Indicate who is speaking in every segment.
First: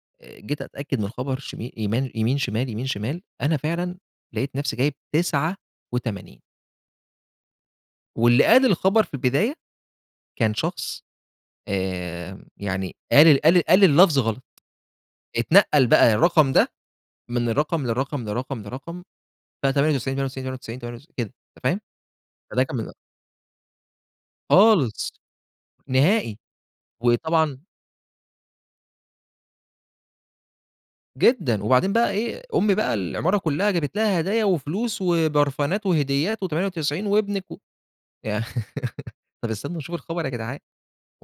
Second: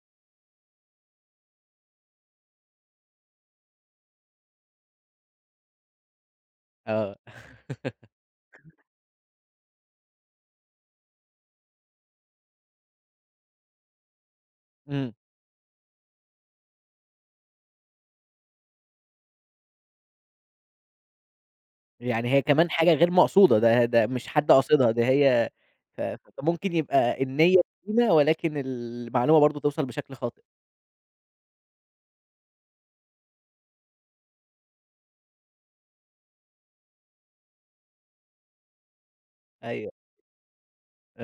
Speaker 1: وجيت أتأكد من خبر شم يمان يمين شمال، يمين شمال، أنا فعلًا لقيت نَفسي جايب 89.
Speaker 2: آه.
Speaker 1: واللي قال الخبر في البداية كان شخص، آآ، يعني قال قال قال اللفظ غلط،
Speaker 2: إمم.
Speaker 1: اتنقَّل بقى الرقم ده من الرقم لرقم، لرقم، لرقم، ف98، 98، 98، 98، كده أنت فاهم؟
Speaker 2: يعني هي
Speaker 1: فده
Speaker 2: كمان
Speaker 1: كان من
Speaker 2: حاجة غير مقصودة، ده ده مش حد قاصدها ده
Speaker 1: خالص،
Speaker 2: هي ف
Speaker 1: نهائي،
Speaker 2: فممكن يبقى النيّة
Speaker 1: وطبعًا
Speaker 2: سليمة ولكن المعلومة برضو توصَل بشكل خاطئ.
Speaker 1: جدًا، وبعدين بقى إيه، أمّي بقى العمارة كلّها جابت لها هدايا وفلوس وبرفانات وهديات و98 وابنك و يع طب استنوا
Speaker 2: أيوه.
Speaker 1: نشوف الخبر يا جدعان،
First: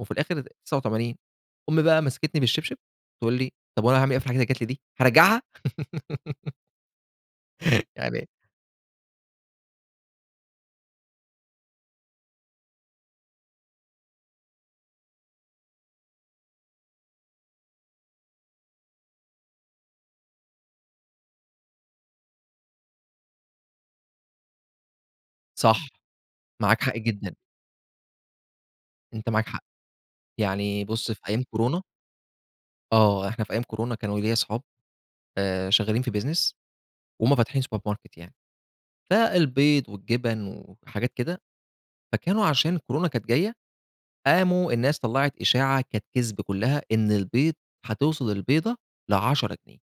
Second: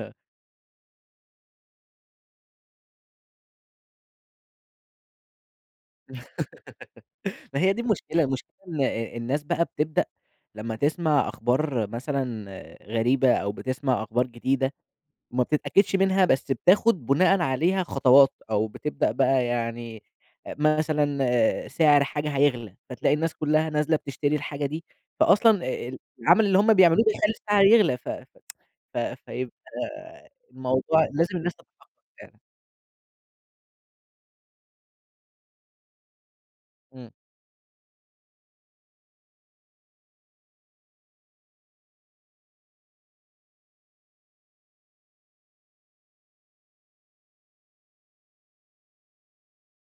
Speaker 1: وفي الآخر 89، أمّي بقى مسكتني بالشبشب تقول لي طب وأنا هاعمل إيه في الحاجات اللي جات لي دي، هارجعها؟
Speaker 2: ما هي دي المشكلة،
Speaker 1: [unintelligible]
Speaker 2: المشكلة إن الناس بقى بتبدأ لمّا تسمع أخبار مثلًا غريبة أو بتسمع أخبار جديدة ما بتتأكدش منها، بس بتاخد بُناءً عليها خطوات أو بتبدأ بقى يعني مثلًا سعر حاجة هيغلى، فتلاقي الناس كلّها نازلة بتشتري الحاجة دي، فأصلًا
Speaker 1: صح،
Speaker 2: العمل اللي هُم
Speaker 1: معاك حق
Speaker 2: بيعملوه بيخلّي
Speaker 1: جدًا.
Speaker 2: السعر يغلى، ف ف
Speaker 1: أنت معاك
Speaker 2: فيبقى
Speaker 1: حق، يعني
Speaker 2: الموضوع
Speaker 1: بُص في
Speaker 2: لازم
Speaker 1: أيام
Speaker 2: الناس
Speaker 1: كورونا
Speaker 2: [unintelligible]
Speaker 1: آه إحنا في أيام كورونا كانوا ليَّ صحاب آآ، شغالين في business
Speaker 2: إمم.
Speaker 1: وهُم فاتحين سوبر ماركت يعني، فالبيض والجبن وحاجات كده، فكانوا عشان كورونا كانت جايّة، قاموا الناس طلّعت إشاعة كانت كِذب كلّها إن البيض هتوصل البيضة ل10 جنيه.